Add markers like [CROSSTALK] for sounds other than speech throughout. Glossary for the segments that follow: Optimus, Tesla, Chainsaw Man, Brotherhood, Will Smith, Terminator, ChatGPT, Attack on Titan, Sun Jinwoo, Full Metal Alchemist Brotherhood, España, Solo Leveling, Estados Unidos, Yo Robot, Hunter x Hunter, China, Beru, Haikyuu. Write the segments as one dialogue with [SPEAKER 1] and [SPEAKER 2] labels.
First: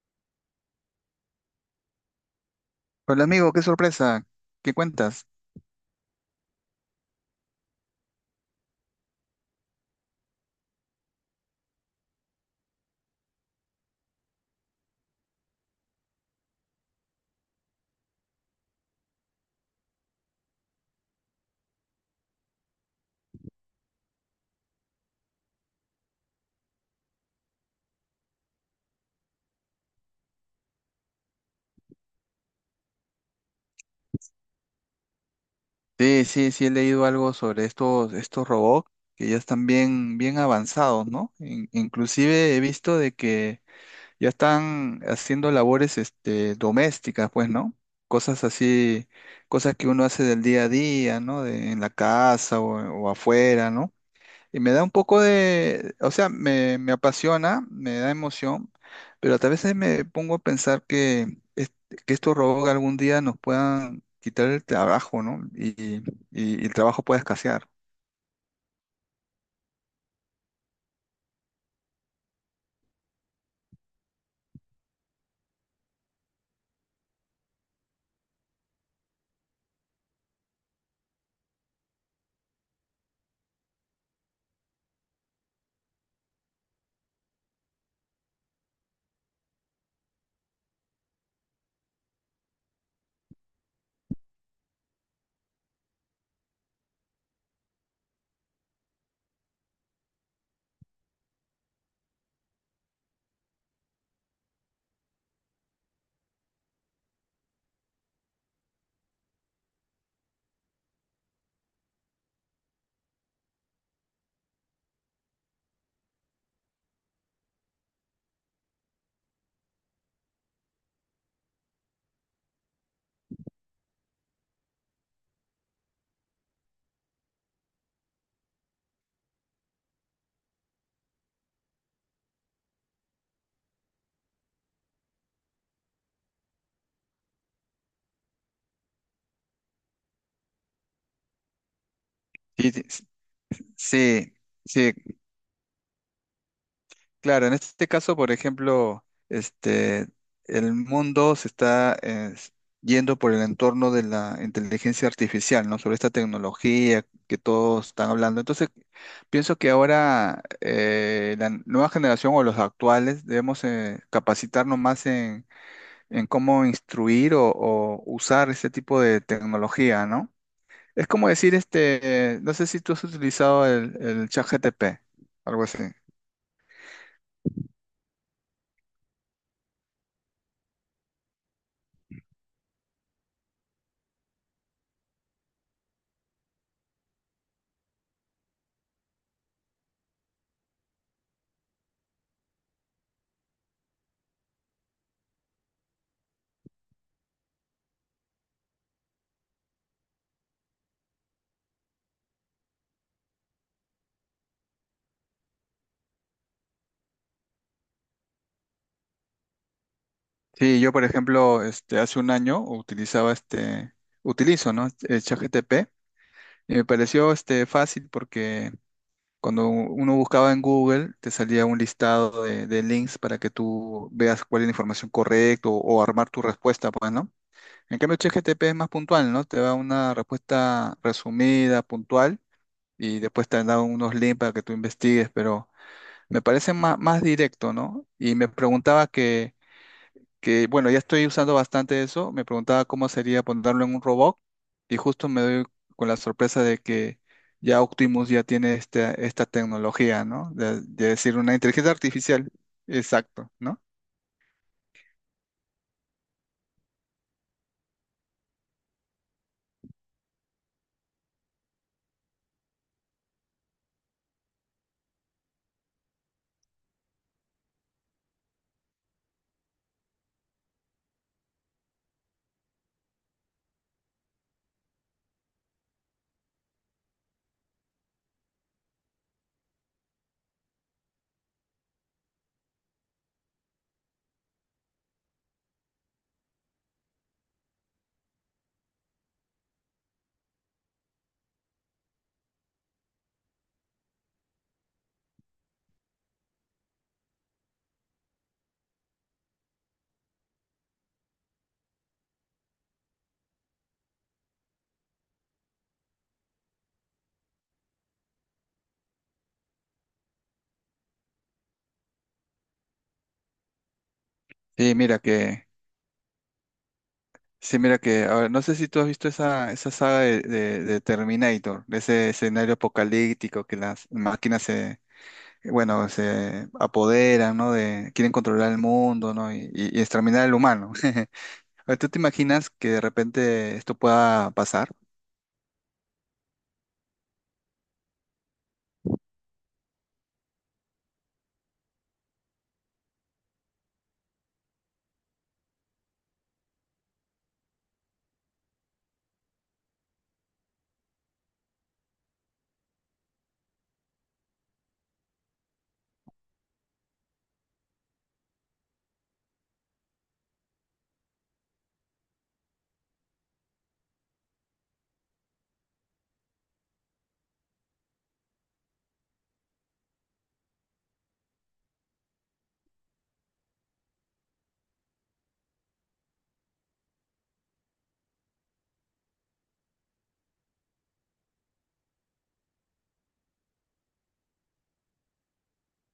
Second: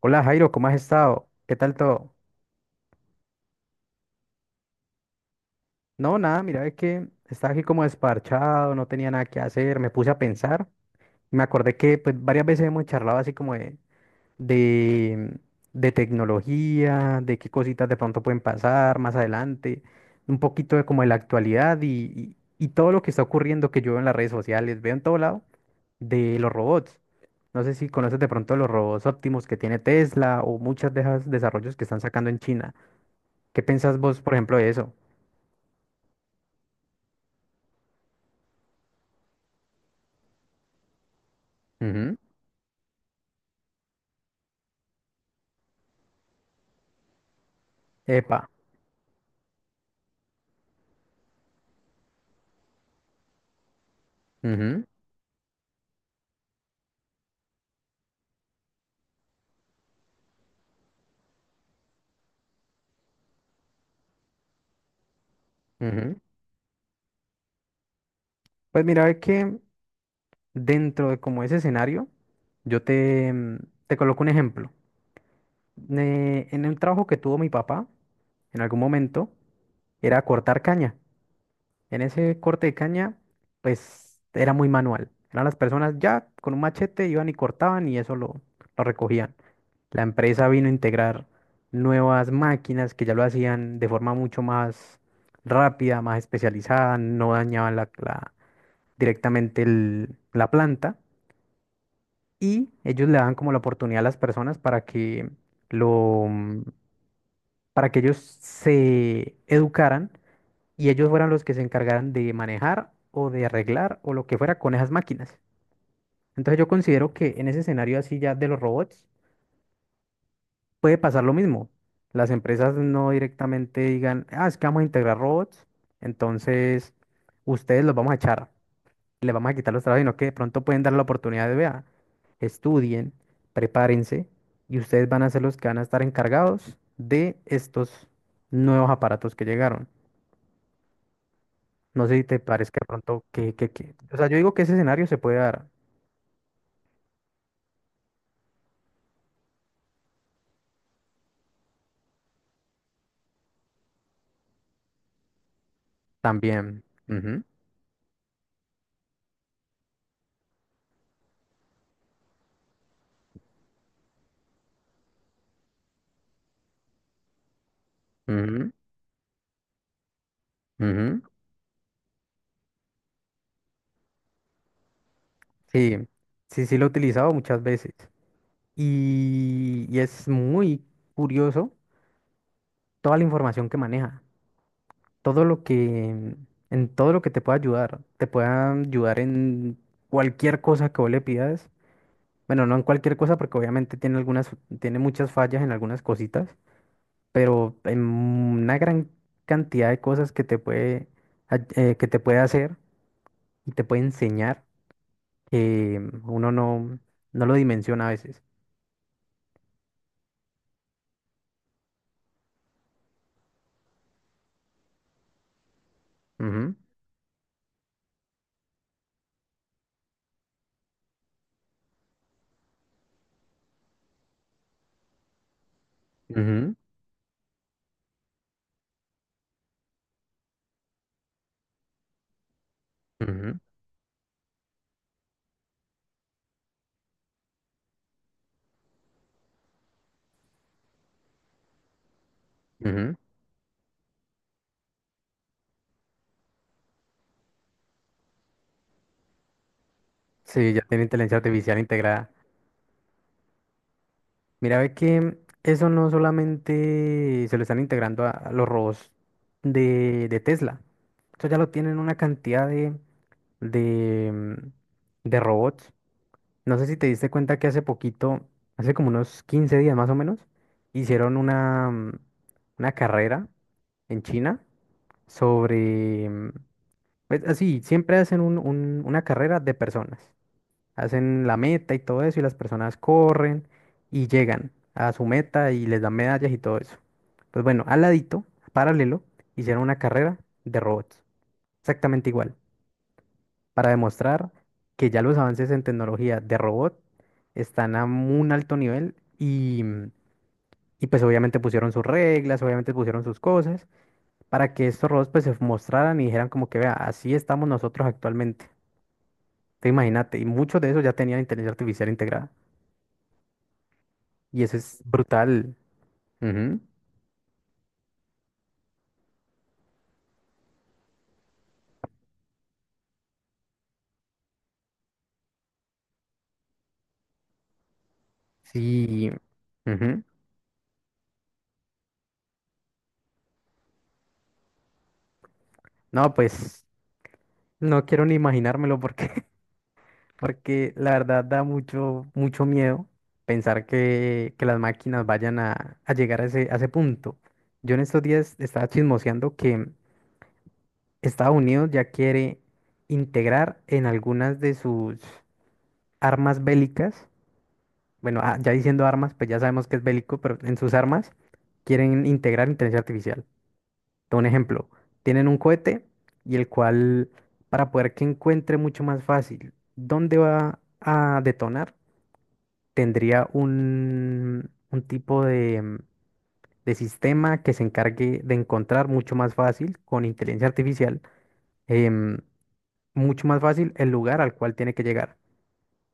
[SPEAKER 1] Hola Jairo, ¿cómo has estado? ¿Qué tal todo?
[SPEAKER 2] Hola amigo, qué sorpresa, ¿qué cuentas?
[SPEAKER 1] No, nada, mira, es que estaba aquí como desparchado, no tenía nada que hacer, me puse a pensar. Me acordé que pues varias veces hemos charlado así como de, de tecnología, de qué cositas de pronto pueden pasar más adelante, un poquito de como de la actualidad y todo lo que está ocurriendo que yo veo en las redes sociales, veo en todo lado de los robots. No sé si conoces de pronto los robots óptimos que tiene Tesla o muchas de esos desarrollos que están sacando en China. ¿Qué pensás vos, por ejemplo, de eso?
[SPEAKER 2] Sí, sí, sí he leído algo sobre estos robots que ya están bien avanzados, ¿no?
[SPEAKER 1] Ujú.
[SPEAKER 2] Inclusive he visto de que ya están haciendo labores, domésticas, pues, ¿no?
[SPEAKER 1] Epa.
[SPEAKER 2] Cosas así, cosas que uno hace del día a día, ¿no? En la casa o afuera, ¿no? Y me da
[SPEAKER 1] Ujú.
[SPEAKER 2] un poco de, o sea, me apasiona, me da emoción, pero a veces me pongo a pensar que que estos robots algún día nos puedan quitar el trabajo, ¿no?
[SPEAKER 1] Ujú.
[SPEAKER 2] Y el trabajo pueda escasear.
[SPEAKER 1] Pues mira, ve que dentro de como ese escenario, yo te coloco un ejemplo. En el trabajo que tuvo mi papá, en algún momento, era cortar caña. En ese corte de caña, pues era muy manual. Eran las personas ya con un machete iban y cortaban y eso lo recogían. La empresa vino a integrar nuevas máquinas que ya lo hacían de forma mucho más rápida, más especializada, no dañaban directamente la planta y ellos le daban como la oportunidad a las personas para que lo, para que ellos se educaran y ellos fueran los que se encargaran de manejar o de arreglar o lo que fuera con esas máquinas. Entonces yo considero que en ese escenario así ya de los robots puede pasar lo mismo. Las empresas no directamente digan, ah, es que vamos a integrar robots, entonces ustedes los vamos a echar, les vamos a quitar los trabajos, sino que de pronto pueden dar la oportunidad de, vea, estudien, prepárense y ustedes van a ser los que van a estar encargados de estos nuevos aparatos que llegaron. No sé si te
[SPEAKER 2] Sí,
[SPEAKER 1] parezca
[SPEAKER 2] sí,
[SPEAKER 1] de pronto o sea,
[SPEAKER 2] sí,
[SPEAKER 1] yo digo que ese
[SPEAKER 2] sí,
[SPEAKER 1] escenario se puede dar
[SPEAKER 2] claro. En este caso, por ejemplo, el mundo se está yendo por el entorno de la inteligencia artificial, ¿no? Sobre esta
[SPEAKER 1] también.
[SPEAKER 2] tecnología que
[SPEAKER 1] Ujú.
[SPEAKER 2] todos están hablando. Entonces, pienso que ahora la nueva generación o los actuales debemos capacitarnos más en cómo instruir o usar este
[SPEAKER 1] Ujú.
[SPEAKER 2] tipo de tecnología, ¿no? Es
[SPEAKER 1] Ujú.
[SPEAKER 2] como decir, no sé si tú has utilizado el ChatGPT, algo así.
[SPEAKER 1] Sí, sí, sí lo he utilizado muchas veces. Y es muy curioso toda la información que maneja. Todo lo que... En todo lo que te pueda ayudar. Te pueda ayudar en cualquier cosa que vos le pidas. Bueno, no en cualquier cosa porque obviamente tiene algunas... Tiene muchas fallas en algunas cositas. Pero en una gran cantidad de cosas que te puede hacer y te puede enseñar que uno no lo dimensiona a veces.
[SPEAKER 2] Sí, yo por ejemplo, hace un año utilizo, ¿no? Este, el ChatGPT,
[SPEAKER 1] Ujú.
[SPEAKER 2] y me pareció fácil porque cuando uno buscaba en Google te salía un listado de links para que tú veas cuál es la información correcta o armar tu
[SPEAKER 1] Ujú.
[SPEAKER 2] respuesta, pues, ¿no? En cambio, ChatGPT es más puntual, ¿no? Te da una respuesta resumida, puntual, y después te da unos links para que tú investigues, pero me parece más directo, ¿no? Y me preguntaba que bueno, ya estoy usando bastante eso. Me preguntaba
[SPEAKER 1] Ujú.
[SPEAKER 2] cómo
[SPEAKER 1] Ujú.
[SPEAKER 2] sería ponerlo en un robot, y justo me doy con la sorpresa de que ya Optimus ya tiene esta tecnología, ¿no?
[SPEAKER 1] Sí, ya
[SPEAKER 2] De,
[SPEAKER 1] tiene
[SPEAKER 2] de
[SPEAKER 1] inteligencia
[SPEAKER 2] decir una
[SPEAKER 1] artificial
[SPEAKER 2] inteligencia
[SPEAKER 1] integrada.
[SPEAKER 2] artificial. Exacto, ¿no?
[SPEAKER 1] Mira, ve que eso no solamente se lo están integrando a los robots de Tesla. Eso ya lo tienen una cantidad de, mm, de robots. No sé si te diste cuenta que hace poquito, hace como unos 15 días más o menos, hicieron una carrera en China sobre... mm, pues, así, siempre hacen una carrera de personas. Hacen la meta y todo eso y las personas corren y llegan a su meta y les dan medallas y todo eso. Pues bueno, al ladito, paralelo, hicieron una carrera de robots. Exactamente igual para demostrar que ya los avances en tecnología de robot están a un alto nivel y pues obviamente pusieron sus reglas, obviamente pusieron sus cosas para que estos robots pues se mostraran y dijeran como que vea, así estamos nosotros actualmente. Te imagínate, y muchos de esos ya tenían inteligencia artificial integrada y eso
[SPEAKER 2] Sí,
[SPEAKER 1] es brutal. Ujú.
[SPEAKER 2] sí, mira que ahora no sé si tú has visto esa saga de Terminator, de ese escenario apocalíptico que las máquinas se, bueno, se apoderan, ¿no? De, quieren controlar el
[SPEAKER 1] Sí.
[SPEAKER 2] mundo, ¿no? Y
[SPEAKER 1] Ujú.
[SPEAKER 2] exterminar al humano. [LAUGHS] Oye, ¿tú te imaginas que de repente esto pueda pasar?
[SPEAKER 1] No, pues no quiero ni imaginármelo porque [LAUGHS] porque la verdad da mucho, mucho miedo pensar que las máquinas vayan a llegar a ese punto. Yo en estos días estaba chismoseando que Estados Unidos ya quiere integrar en algunas de sus armas bélicas, bueno, ah, ya diciendo armas, pues ya sabemos que es bélico, pero en sus armas quieren integrar inteligencia artificial. Te doy un ejemplo, tienen un cohete y el cual, para poder que encuentre mucho más fácil, ¿dónde va a detonar? Tendría un tipo de sistema que se encargue de encontrar mucho más fácil con inteligencia artificial, em, mucho más fácil el lugar al cual tiene que llegar.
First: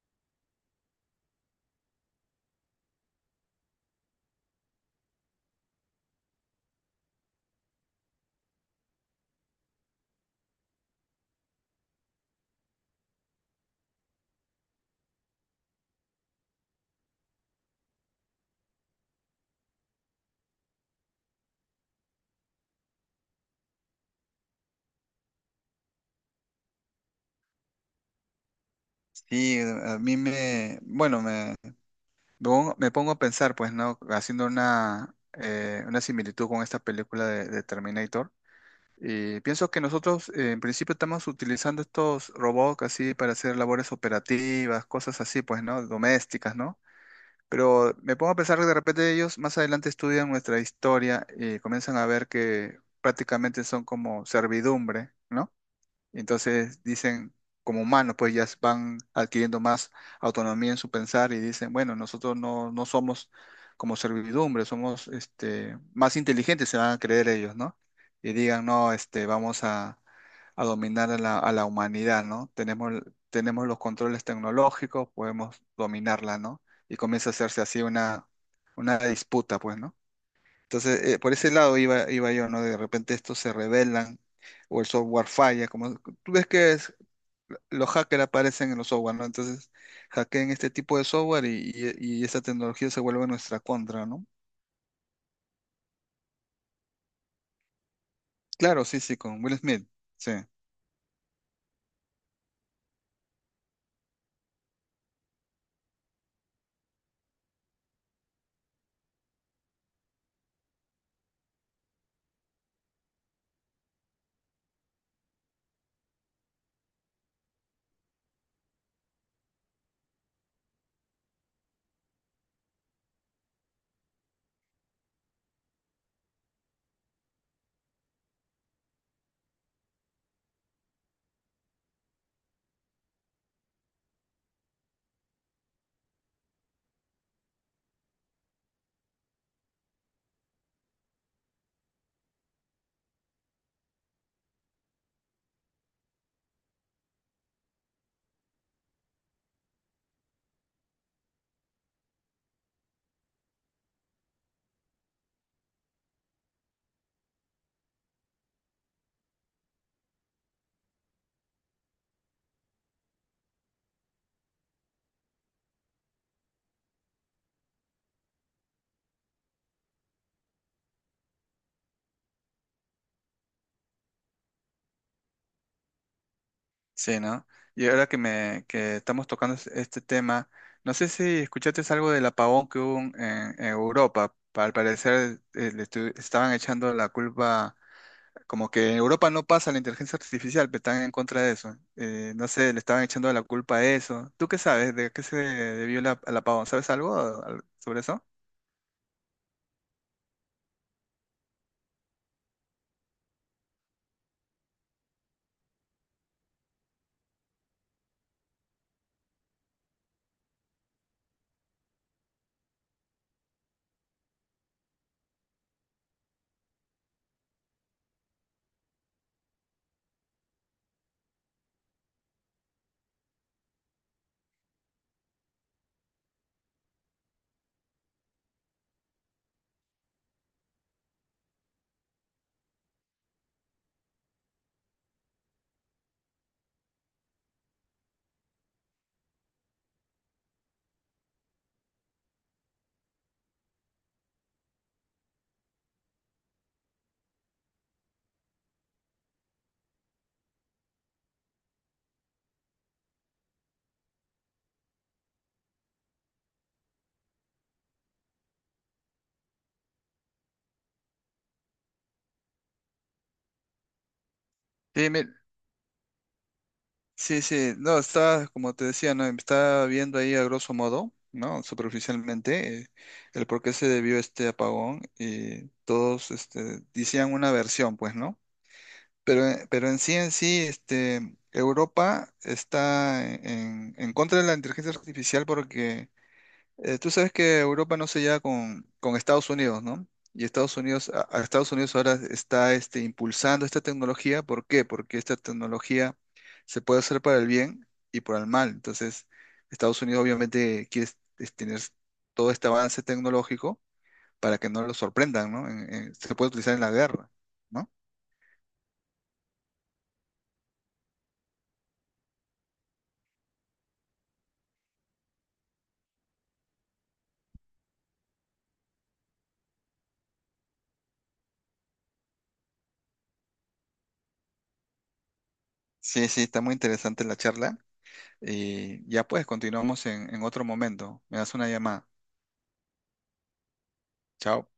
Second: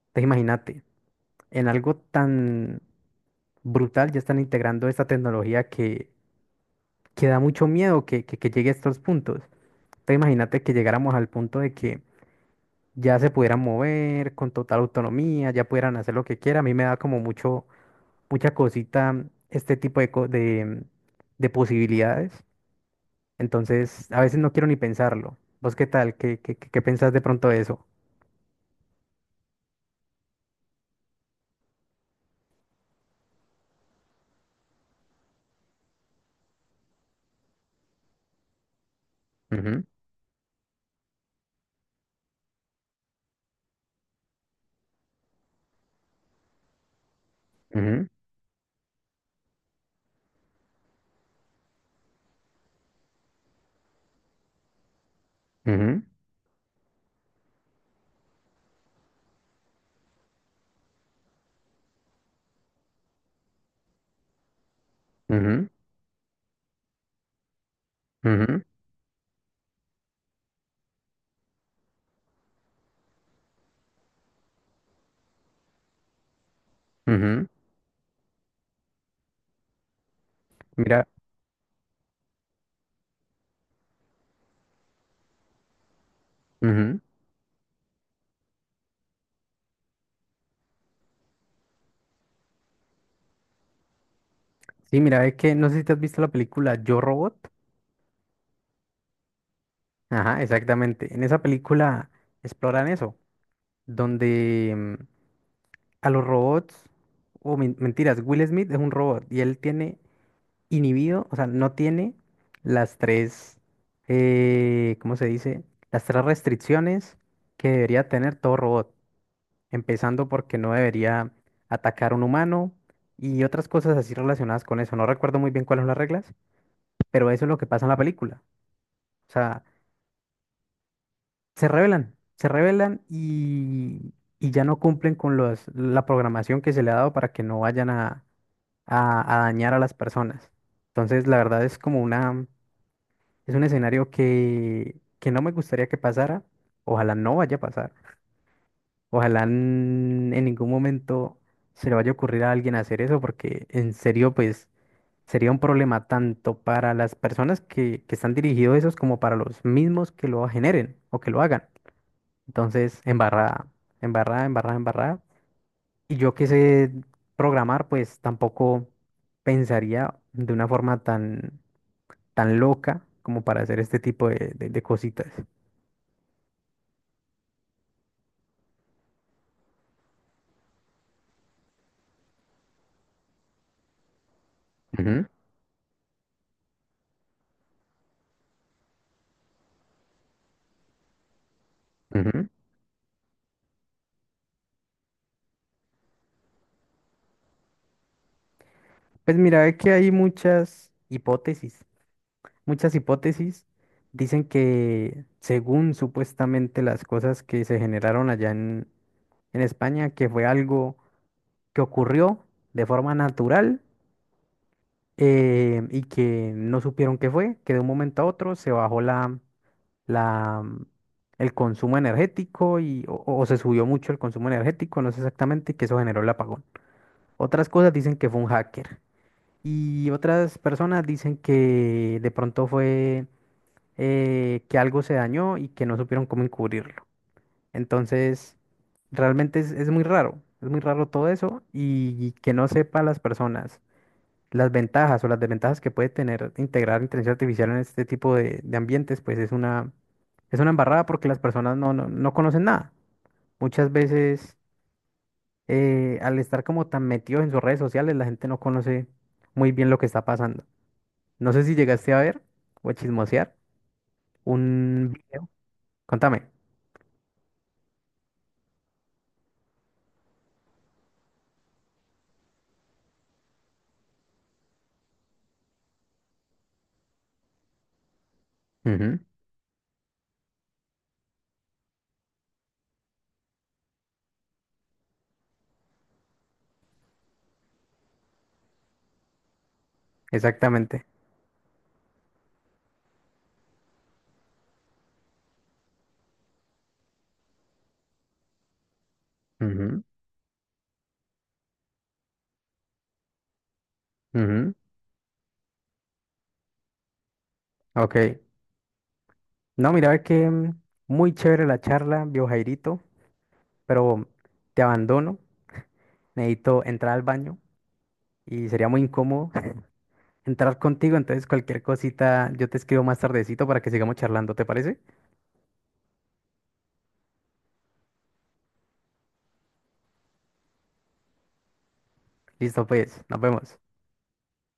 [SPEAKER 1] Entonces imagínate, en algo tan brutal ya están integrando esta tecnología que da mucho miedo que llegue a estos puntos. Entonces imagínate que llegáramos al punto de que ya se pudieran mover con total autonomía, ya pudieran hacer lo que quieran. A mí me da como mucho, mucha cosita este tipo de posibilidades. Entonces, a veces no quiero ni pensarlo. ¿Vos qué tal? ¿Qué pensás de pronto de eso?
[SPEAKER 2] Sí, a mí me, bueno, me pongo a pensar, pues, ¿no? Haciendo una similitud con esta película de Terminator. Y pienso que
[SPEAKER 1] Ujú.
[SPEAKER 2] nosotros, en principio, estamos utilizando estos robots así para hacer labores operativas, cosas así, pues, ¿no? Domésticas, ¿no? Pero
[SPEAKER 1] Ujú.
[SPEAKER 2] me pongo a pensar que de repente ellos más adelante estudian nuestra historia y comienzan a ver que prácticamente son como servidumbre, ¿no?
[SPEAKER 1] Ujú.
[SPEAKER 2] Entonces dicen, como humanos, pues ya van adquiriendo más autonomía en su pensar, y dicen, bueno, nosotros no, no somos como servidumbre, somos
[SPEAKER 1] Ujú.
[SPEAKER 2] más inteligentes, se van a creer ellos, ¿no? Y
[SPEAKER 1] Ujú.
[SPEAKER 2] digan, no, vamos a dominar a a la humanidad, ¿no? Tenemos, tenemos los controles tecnológicos, podemos dominarla, ¿no? Y comienza a
[SPEAKER 1] Ujú.
[SPEAKER 2] hacerse así una disputa, pues, ¿no? Entonces,
[SPEAKER 1] Mira.
[SPEAKER 2] por ese lado iba yo, ¿no? De repente estos se rebelan o el software falla, como tú ves que
[SPEAKER 1] Ujú.
[SPEAKER 2] los hackers aparecen en los software, ¿no? Entonces, hackean este tipo de software y esa tecnología se vuelve nuestra contra, ¿no?
[SPEAKER 1] Sí, mira, es que no sé si te has visto la película Yo Robot.
[SPEAKER 2] Claro, sí, sí, con Will Smith, sí,
[SPEAKER 1] Ajá, exactamente. En esa película exploran eso, donde a los robots, o mentiras, Will Smith es un robot y él tiene inhibido, o sea, no tiene las tres, ¿cómo se dice? Las tres restricciones que debería tener todo robot, empezando porque no debería atacar a un humano y otras cosas así relacionadas con eso. No recuerdo muy bien cuáles son las reglas, pero eso es lo que pasa en la película. O sea, se rebelan y ya no cumplen con la programación que se le ha dado para que no vayan a dañar a las personas. Entonces, la verdad es como una... Es un escenario que no me gustaría que pasara. Ojalá no vaya a pasar. Ojalá en ningún momento se le vaya a ocurrir a alguien hacer eso, porque en serio, pues sería un problema tanto para las personas que están dirigidos esos como para los mismos que lo generen o que lo hagan. Entonces, embarrada, embarrada, embarrada, embarrada. Y yo que sé programar, pues tampoco pensaría de una forma tan, tan loca como para hacer este tipo de cositas.
[SPEAKER 2] sí, ¿no? Y ahora que, me, que estamos este tema, no sé si escuchaste algo del apagón que hubo en Europa. Al parecer le estaban echando la culpa. Como que en Europa no pasa la inteligencia artificial, pero están en contra de eso. No
[SPEAKER 1] Ujú.
[SPEAKER 2] sé, le estaban echando la culpa a eso. ¿Tú qué sabes? ¿De qué se debió al apagón? ¿Sabes algo sobre eso?
[SPEAKER 1] Pues mira, es que hay muchas hipótesis. Muchas hipótesis dicen que según supuestamente las cosas que se generaron allá en España, que fue algo que ocurrió de forma natural, y que no supieron qué fue, que de un momento a otro se bajó la, mm, el consumo energético o se subió mucho el consumo energético, no sé exactamente, y que eso generó el apagón. Otras cosas dicen que fue un hacker. Y otras personas dicen que de pronto fue, que algo se dañó y que no supieron cómo encubrirlo. Entonces, realmente es muy raro, es muy raro todo eso y que no sepa las personas las ventajas o las desventajas que puede tener integrar inteligencia artificial en este tipo de ambientes, pues es una embarrada porque las personas no conocen nada. Muchas veces, al estar como tan metidos en sus redes sociales, la gente no conoce muy bien lo que está pasando. No sé si llegaste a ver o a chismosear
[SPEAKER 2] Sí,
[SPEAKER 1] un video. Contame.
[SPEAKER 2] sí, sí. No, está, como te decía, ¿no? Está viendo ahí a grosso modo, ¿no? Superficialmente, el por qué se debió este apagón, y todos decían una versión, pues, ¿no?
[SPEAKER 1] Ujú.
[SPEAKER 2] Pero en sí, Europa está en contra de la inteligencia artificial porque tú sabes que Europa no se lleva con Estados Unidos, ¿no? Y
[SPEAKER 1] Exactamente.
[SPEAKER 2] A Estados Unidos ahora está impulsando esta tecnología. ¿Por qué? Porque esta tecnología se puede hacer para el bien y para el mal. Entonces, Estados
[SPEAKER 1] Ujú.
[SPEAKER 2] Unidos obviamente tener todo este avance tecnológico para que
[SPEAKER 1] Ujú.
[SPEAKER 2] no lo sorprendan, ¿no? Se puede utilizar en la guerra, ¿no?
[SPEAKER 1] Ok. No, mira, ve que muy chévere la charla, viejo Jairito, pero te abandono. Necesito entrar al baño y sería muy incómodo [LAUGHS] entrar contigo. Entonces, cualquier cosita yo te escribo más tardecito para que sigamos charlando, ¿te parece?
[SPEAKER 2] Sí, sí, está muy interesante la charla. Y ya pues, continuamos en otro momento. Me das una llamada.
[SPEAKER 1] Listo, pues, nos vemos.
[SPEAKER 2] Chao.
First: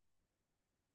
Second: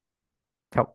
[SPEAKER 1] Chao.